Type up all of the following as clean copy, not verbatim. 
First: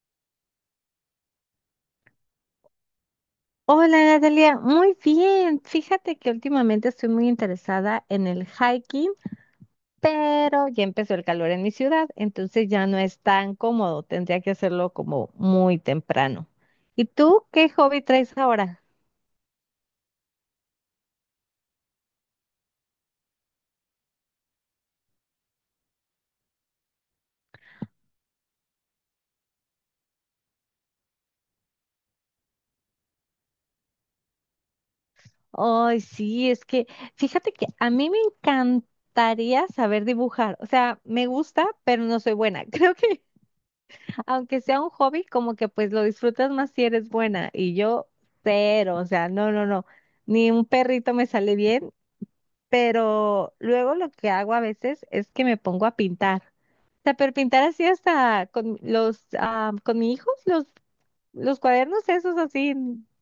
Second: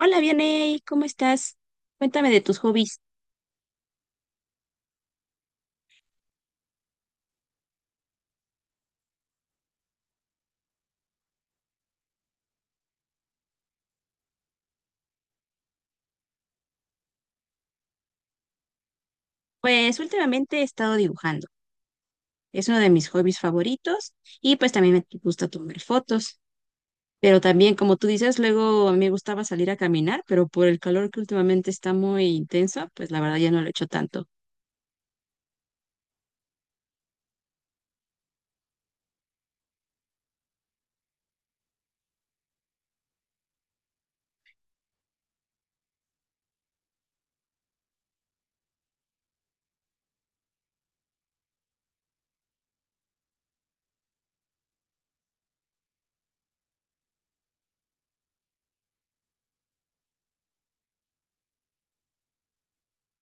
Hola, Vianey, ¿cómo estás? Cuéntame de tus hobbies. Hola Natalia, muy bien. Fíjate que últimamente estoy muy interesada en el hiking, pero ya empezó el calor en mi ciudad, entonces ya no es tan cómodo. Tendría que hacerlo como muy temprano. ¿Y tú qué hobby traes ahora? Pues últimamente he estado dibujando. Es uno de mis hobbies favoritos y pues también me gusta tomar fotos. Pero también, como tú dices, luego a mí me gustaba salir a caminar, pero por el calor que últimamente está muy intenso, pues la verdad ya no lo he hecho tanto. Ay, sí, es que fíjate que a mí me encantaría saber dibujar. O sea, me gusta, pero no soy buena. Creo que aunque sea un hobby, como que pues lo disfrutas más si eres buena. Y yo, cero, o sea, no, no, no, ni un perrito me sale bien, pero luego lo que hago a veces es que me pongo a pintar. O sea, pero pintar así hasta con los, con mi hijo, los cuadernos esos así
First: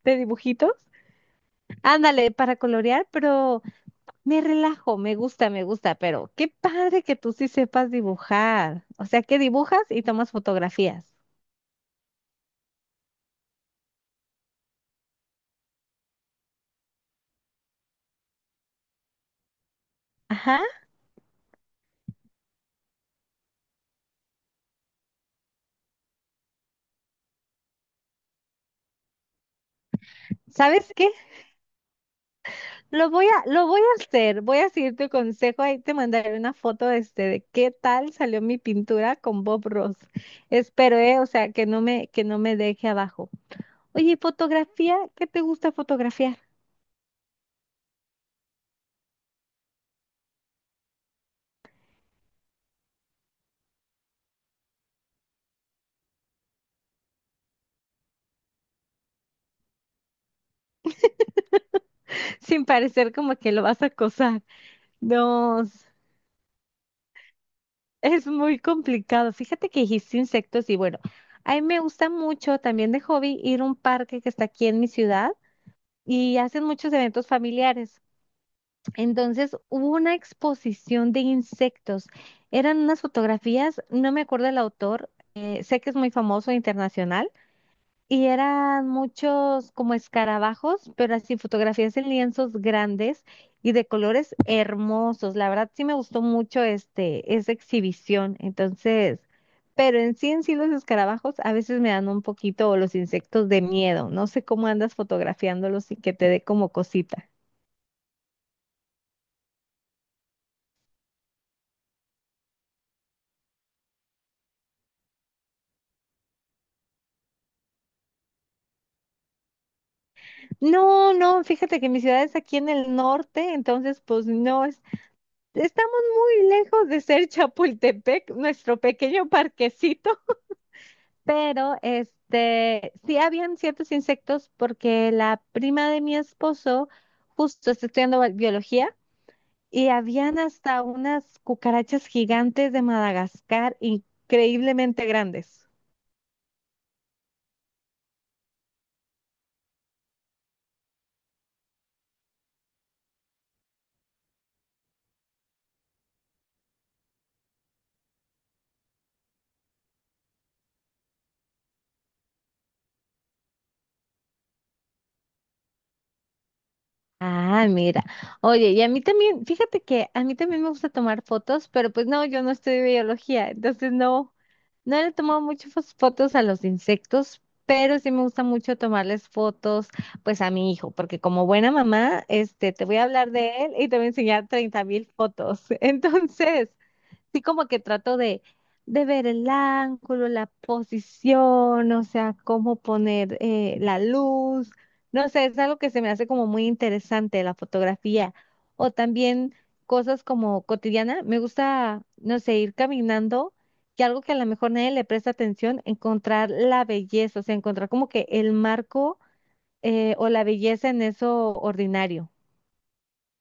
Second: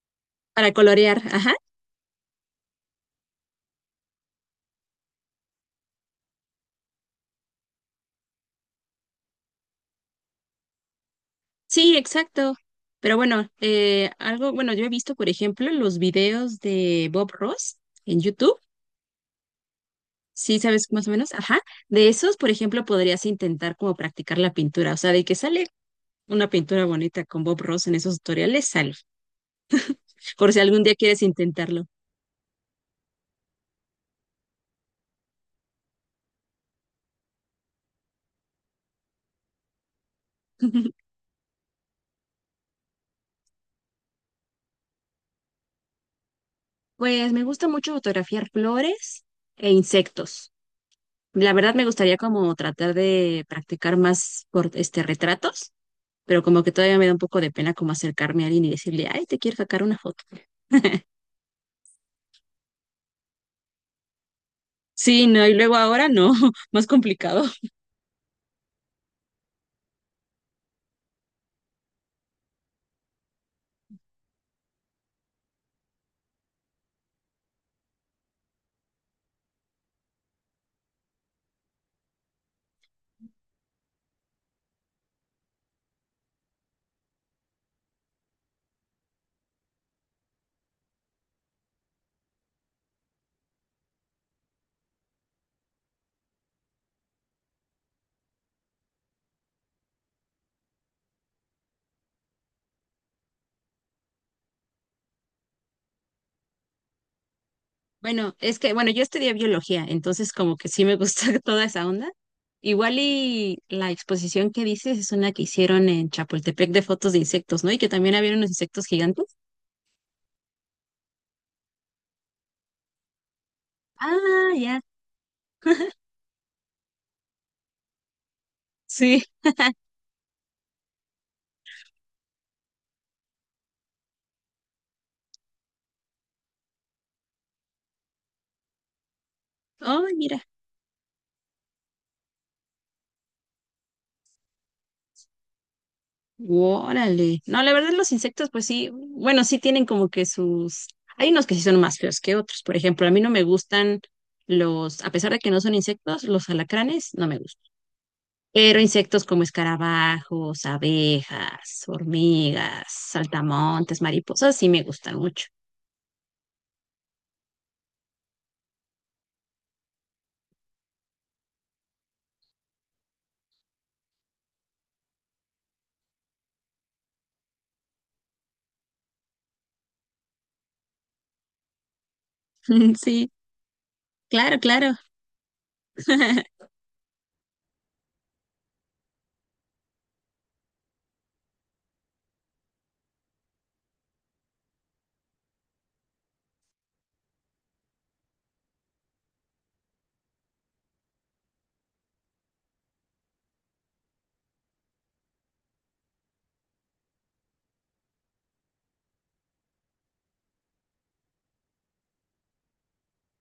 de Para dibujitos. colorear, ajá. Ándale, para colorear, pero me relajo, me gusta, pero qué padre que tú sí sepas dibujar. O sea, que dibujas y tomas fotografías. Sí, exacto. Pero bueno, algo, bueno, yo he visto, por ejemplo, los videos de Bob Ross en YouTube. Sí, Ajá. sabes más o menos, ajá. De esos, por ejemplo, podrías intentar como practicar la pintura, o sea, de que sale una pintura bonita con Bob Ross en esos tutoriales, sale, por si algún ¿Sabes día qué? quieres intentarlo. Lo voy a hacer, voy a seguir tu consejo, ahí te mandaré una foto de, este, de qué tal salió mi pintura con Bob Ross. Espero, o sea, que no me deje abajo. Oye, fotografía, ¿qué te gusta fotografiar? Pues me gusta mucho fotografiar flores e insectos. La verdad me gustaría como tratar de practicar más por este retratos, pero como que todavía me da un poco de pena como acercarme a alguien y decirle, ay, te quiero sacar una foto. Sin parecer como que lo vas a acosar. Sí, no, y No, luego ahora no, más complicado. es muy complicado. Fíjate que dijiste insectos y bueno, a mí me gusta mucho también de hobby ir a un parque que está aquí en mi ciudad y hacen muchos eventos familiares. Entonces hubo una exposición de insectos. Eran unas fotografías, no me acuerdo del autor, sé que es muy famoso internacional, y eran muchos como escarabajos, pero así fotografías en lienzos grandes y de colores hermosos. La verdad sí me gustó mucho esa exhibición. Entonces, pero en sí los escarabajos a veces me dan un poquito, o los insectos de miedo. No sé cómo andas fotografiándolos y que te dé como cosita. Bueno, es que, bueno, yo estudié biología, entonces como que sí me gusta toda esa onda. Igual y la exposición que dices es una que hicieron en Chapultepec de fotos de insectos, ¿no? Y que también había unos insectos gigantes. No, no, fíjate que mi ciudad es aquí en el norte, entonces pues Ah, no ya. es, estamos muy lejos de ser Chapultepec, nuestro Sí. pequeño parquecito, pero este, sí habían ciertos insectos porque la prima de mi esposo justo está estudiando biología y Oh, habían mira. hasta unas cucarachas gigantes de Madagascar increíblemente grandes. Órale. No, la verdad los insectos, pues sí, bueno, sí tienen como que sus... Hay unos que sí son más feos que otros. Por ejemplo, a mí no me gustan los, a pesar de que no son insectos, los alacranes no me gustan. Pero insectos como escarabajos, abejas, hormigas, saltamontes, mariposas, sí me gustan mucho. Ah, mira. Oye, y a mí también, fíjate que a mí también me gusta tomar fotos, pero pues no, yo no estudio biología, entonces no, no le he tomado muchas fotos a los insectos, pero sí me gusta mucho tomarles fotos, pues a mi hijo, porque como buena mamá, este, te voy a hablar Sí, de él y te voy a enseñar claro, treinta claro. mil fotos. Entonces, sí, como que trato de ver el ángulo, la posición, o sea, cómo poner la luz. No sé, es algo que se me hace como muy interesante la fotografía. O también cosas como cotidiana. Me gusta, no sé, ir caminando y algo que a lo mejor nadie le presta atención, encontrar la belleza, o sea, encontrar como que el marco o la belleza en eso ordinario.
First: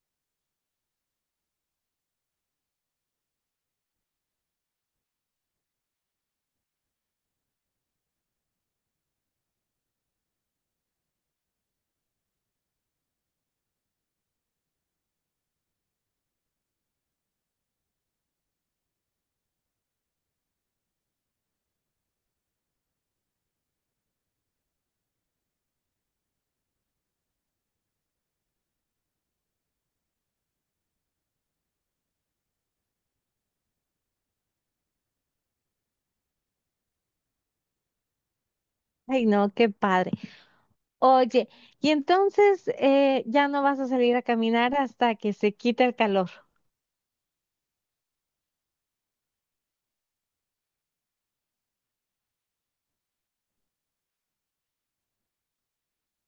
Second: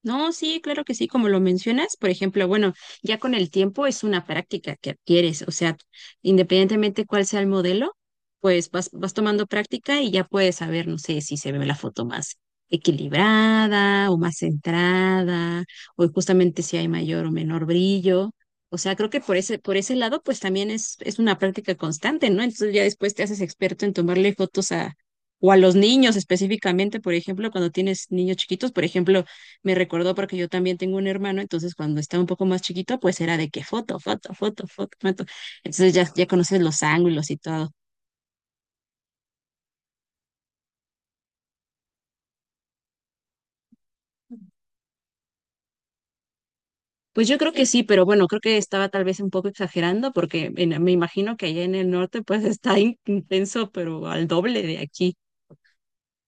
No, sí, claro que sí, como lo mencionas, por ejemplo, bueno, ya con el tiempo es una práctica que adquieres, o sea, independientemente cuál sea el modelo, pues vas tomando práctica y ya puedes saber, no sé, si se ve la foto más equilibrada o más centrada, o justamente si hay mayor o menor brillo. O sea, creo que por ese lado, pues también es una práctica constante, ¿no? Entonces ya después te haces experto en tomarle fotos a, o a los niños específicamente, por ejemplo, cuando tienes niños chiquitos, por ejemplo me recordó porque yo también tengo un hermano, entonces cuando estaba un poco más chiquito, pues era de que foto, foto, foto, foto, foto. Entonces ya conoces los ángulos y todo. Ay, no, qué padre. Oye, y entonces ya no vas a salir a caminar hasta que se quite el calor. Pues yo creo que sí, pero bueno, creo que estaba tal vez un poco exagerando porque me imagino que allá en el norte pues está intenso, pero al doble de aquí.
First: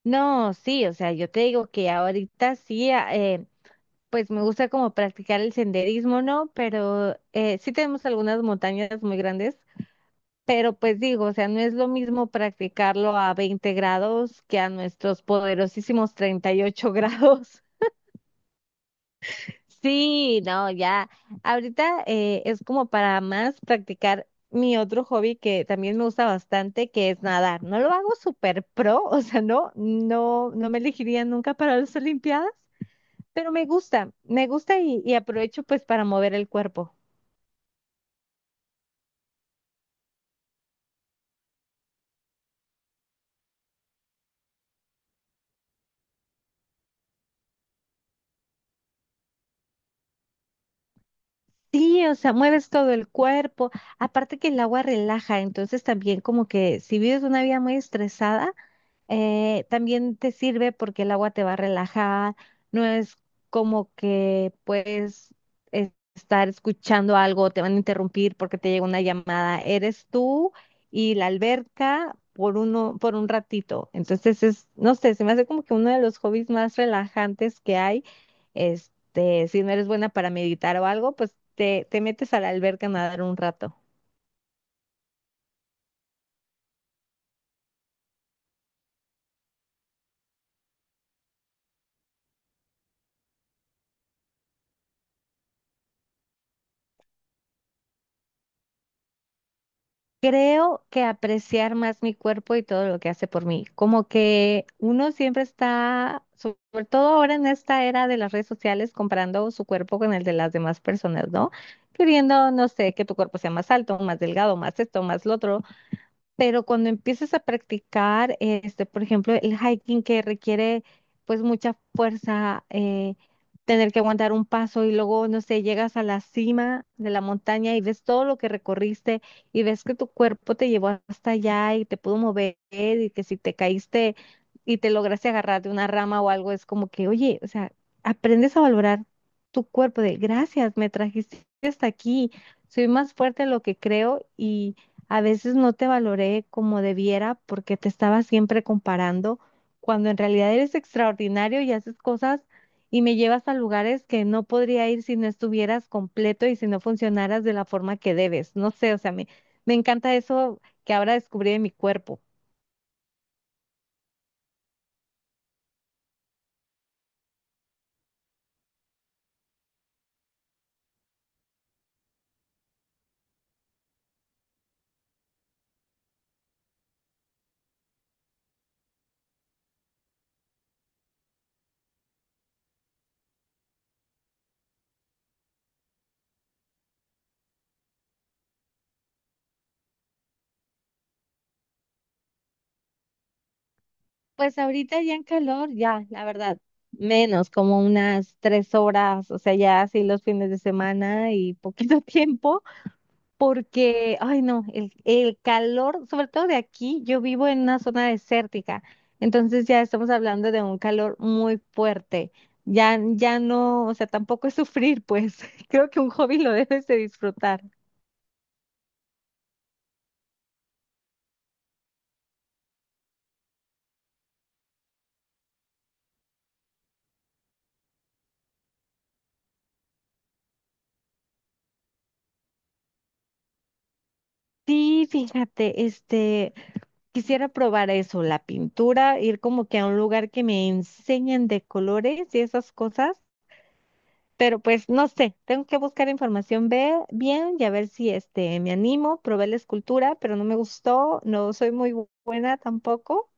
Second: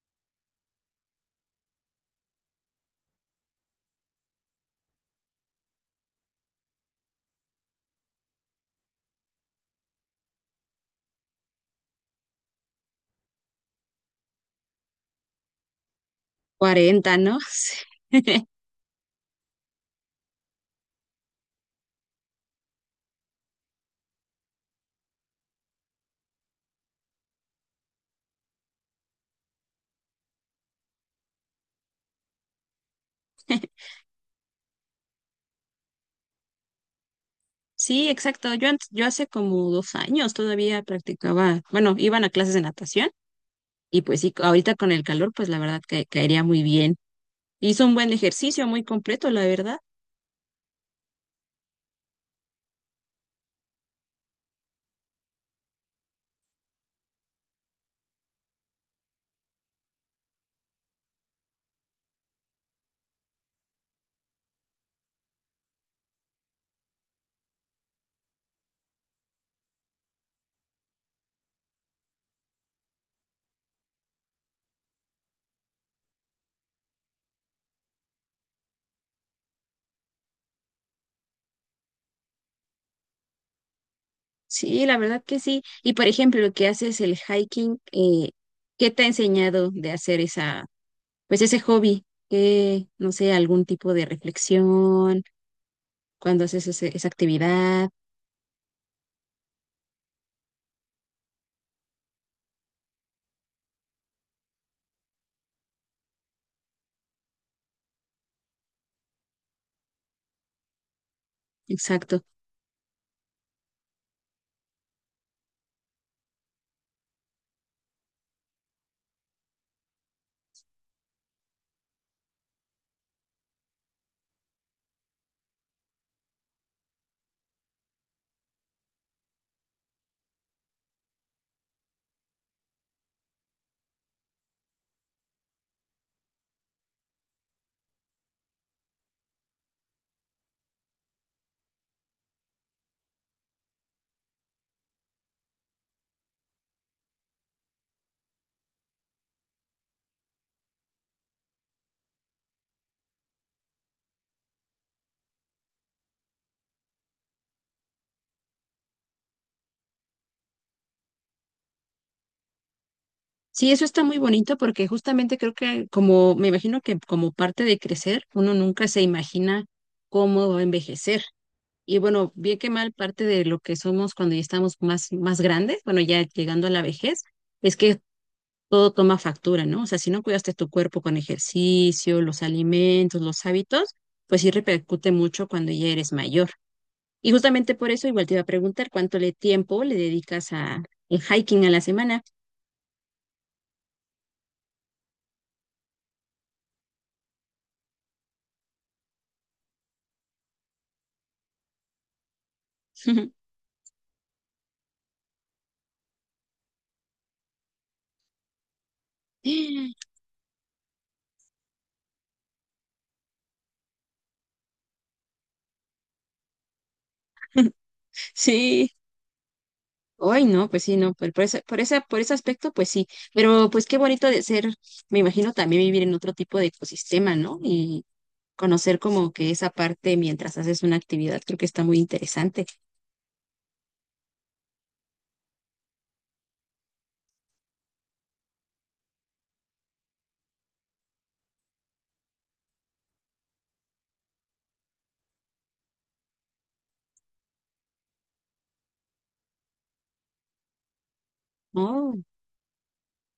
No, sí, o sea, yo te digo que ahorita sí, pues me gusta como practicar el senderismo, ¿no? Pero sí tenemos algunas montañas muy grandes, pero pues digo, o sea, no es lo mismo practicarlo a 20 grados que a nuestros poderosísimos 38 Cuarenta, ¿no? grados. Sí, no, ya. Ahorita es como para más practicar mi otro hobby que también me gusta bastante, que es nadar. No lo hago súper pro, o sea, no, no, no me elegiría nunca para las Olimpiadas, pero Sí. Me gusta y aprovecho pues para mover el cuerpo. Sí, exacto. Yo, yo hace como 2 años todavía practicaba, bueno, iban a clases de natación y pues sí, ahorita con el calor, pues la verdad que caería muy bien. Hizo un buen ejercicio, muy completo, la verdad. Sí, o sea, mueves todo el cuerpo. Aparte que el agua relaja, entonces también como que si vives una vida muy estresada, también te sirve porque el agua te va a relajar, no es como que puedes estar escuchando algo, te van a interrumpir porque te llega una llamada, eres tú y la alberca por uno, por un ratito. Entonces es, no sé, se me hace como que uno de los hobbies más relajantes que hay. Este, si no eres buena para meditar o algo, pues te metes a la alberca a nadar un rato. Sí, la verdad que sí. Y por ejemplo, lo que haces el hiking, ¿qué te ha enseñado de hacer esa, pues ese hobby? No sé, algún tipo de reflexión cuando haces esa actividad. Creo que apreciar más mi cuerpo y todo lo que hace por mí. Como que uno siempre está, sobre todo ahora en esta era de las redes sociales, comparando su cuerpo con el de las demás personas, ¿no? Exacto. Queriendo, no sé, que tu cuerpo sea más alto, más delgado, más esto, más lo otro. Pero cuando empiezas a practicar, este, por ejemplo, el hiking que requiere pues mucha fuerza, tener que aguantar un paso y luego, no sé, llegas a la cima de la montaña y ves todo lo que recorriste y ves que tu cuerpo te llevó hasta allá y te pudo mover y que si te caíste y te lograste agarrar de una rama o algo, es como que, oye, o sea, aprendes a valorar tu cuerpo de gracias, me trajiste hasta aquí, soy más fuerte de lo que creo y... A veces no te valoré como debiera porque te estaba siempre comparando, cuando en realidad eres extraordinario y haces cosas y me llevas a lugares que no podría ir si no estuvieras completo y si no funcionaras de la forma que debes. No sé, o sea, me encanta eso que ahora descubrí de mi cuerpo. Sí, eso está muy bonito porque justamente creo que como, me imagino que como parte de crecer, uno nunca se imagina cómo va a envejecer. Y bueno, bien que mal, parte de lo que somos cuando ya estamos más grandes, bueno, ya llegando a la vejez, es que todo toma factura, ¿no? O sea, si no cuidaste tu cuerpo con ejercicio, los alimentos, los hábitos, pues sí repercute mucho cuando ya eres mayor. Y justamente por eso igual te iba a preguntar cuánto le tiempo le dedicas a el hiking a la semana. Pues ahorita ya en calor, ya, la verdad, menos, como unas 3 horas, o sea, ya así los fines de semana y poquito tiempo. Porque, ay no, el calor, sobre todo de aquí, yo vivo en una zona desértica, entonces ya estamos hablando de un calor muy fuerte. Ya, ya no, o sea, tampoco es sufrir, pues creo que un hobby lo debes de disfrutar. Sí, hoy no, pues sí, no, por ese, por esa, por ese aspecto, pues sí, pero pues qué bonito de ser, me imagino también vivir en otro tipo de ecosistema, ¿no? Conocer como que esa parte mientras haces una actividad, creo que está muy interesante. Sí, fíjate, este, quisiera probar eso, la pintura, ir como que a un lugar que me enseñen de colores y esas cosas, pero pues no sé, tengo que buscar información bien y a ver si este me animo, probé la escultura, pero no me gustó, no soy muy Oh, buena tampoco.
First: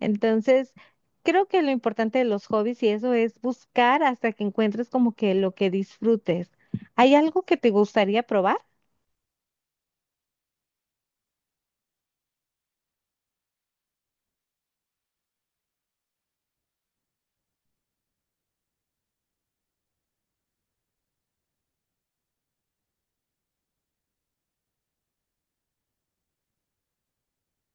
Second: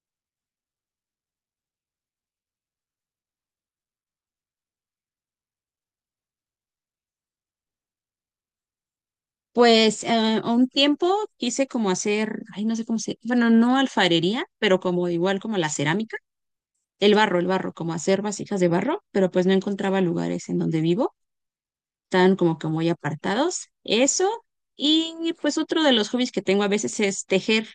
Entonces, creo que lo importante de los hobbies y eso es buscar hasta que encuentres como que lo que disfrutes. ¿Hay algo que te gustaría probar? pues a un tiempo quise como hacer, ay, no sé cómo se, bueno, no alfarería, pero como igual como la cerámica, el barro, como hacer vasijas de barro, pero pues no encontraba lugares en donde vivo, tan como que muy apartados. Eso, y pues otro de los hobbies que tengo a veces es tejer.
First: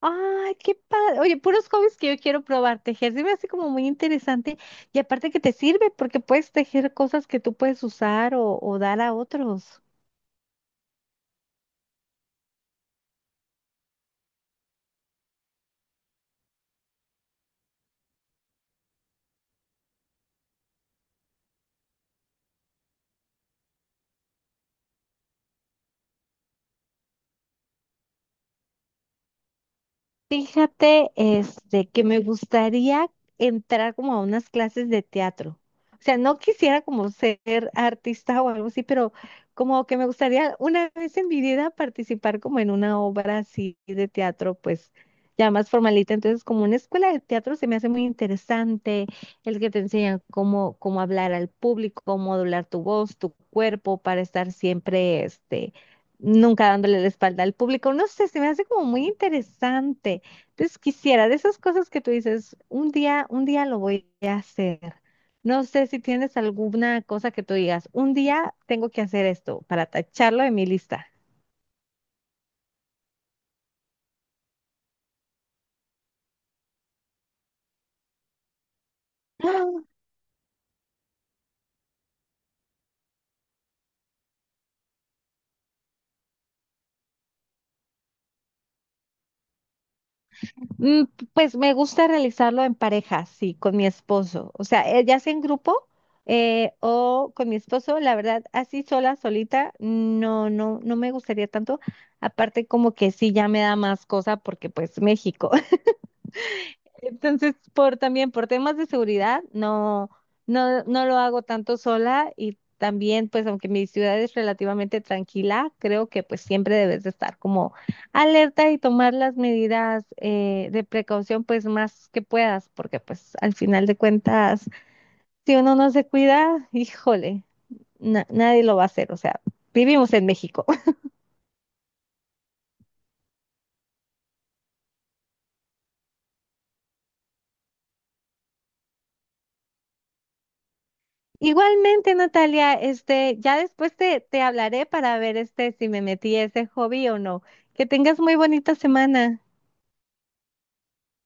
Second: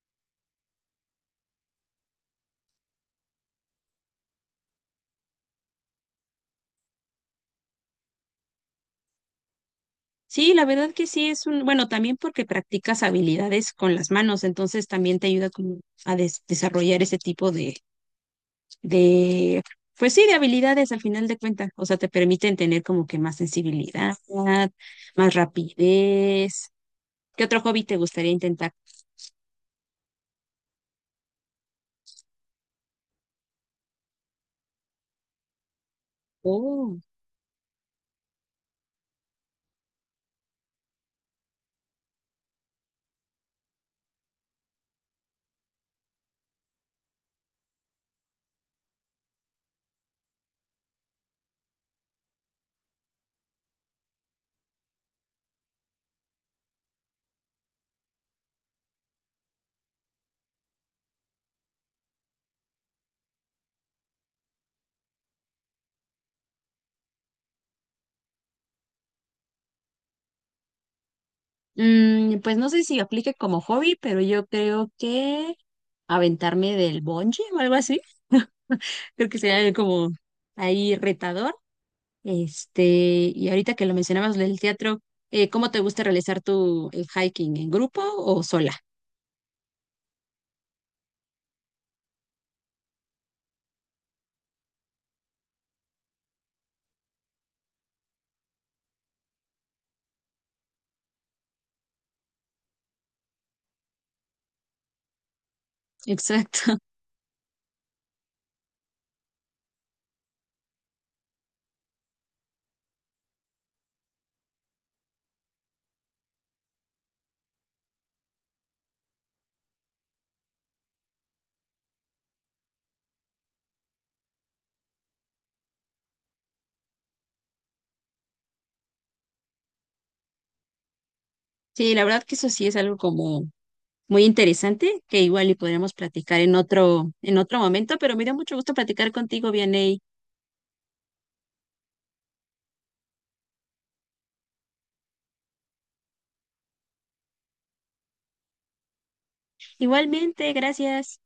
Ay, qué padre. Oye, puros hobbies que yo quiero probar. Tejer se me hace como muy interesante y aparte que te sirve porque puedes tejer cosas que tú puedes usar o dar a otros. Sí, la verdad que sí es un, bueno, también porque practicas habilidades con las manos, entonces también te ayuda como a desarrollar ese tipo de, pues sí, de habilidades al final de cuentas. O sea, te permiten tener como que más sensibilidad, más rapidez. ¿Qué otro hobby te gustaría intentar? Fíjate, este, que me gustaría entrar como a unas clases de teatro. O sea, no quisiera Oh. como ser artista o algo así, pero como que me gustaría una vez en mi vida participar como en una obra así de teatro, pues ya más formalita. Entonces, como una escuela de teatro se me hace muy interesante, el que te enseñan cómo, cómo hablar al público, cómo modular tu voz, tu cuerpo, para estar siempre, este, nunca dándole la espalda al público. No sé, se me hace como muy interesante. Entonces quisiera, de esas cosas que tú dices, un día lo voy a hacer. No sé si tienes alguna cosa que tú digas, un día tengo que hacer esto para tacharlo en mi lista. Mm, pues no sé si aplique como hobby, pero yo creo que aventarme del bungee o algo así. Creo que ¡Ah! sería como ahí retador. Este, y ahorita que lo mencionabas del teatro, ¿cómo te gusta realizar tu el hiking? ¿En grupo o sola? Mm, pues me gusta realizarlo en pareja, sí, con mi esposo. O sea, ya sea en grupo o con mi esposo, la verdad, así sola, solita, no, no, no me gustaría tanto. Aparte, como que sí, ya me da más cosa porque pues México. Exacto. Entonces, por también por temas de seguridad, no, no, no lo hago tanto sola y también, pues, aunque mi ciudad es relativamente tranquila, creo que pues siempre debes de estar como alerta y tomar las medidas de precaución, pues, más que puedas, porque pues al final de cuentas, si uno no se cuida, híjole, nadie lo va a hacer. O sea, vivimos en México. Sí, la verdad que eso sí es algo como muy interesante que igual y podríamos platicar en otro momento, pero me dio mucho gusto platicar contigo, Vianey. Igualmente, Natalia, este, ya después te hablaré para ver este si me metí a ese hobby o no. Que tengas muy bonita semana. Igualmente, gracias.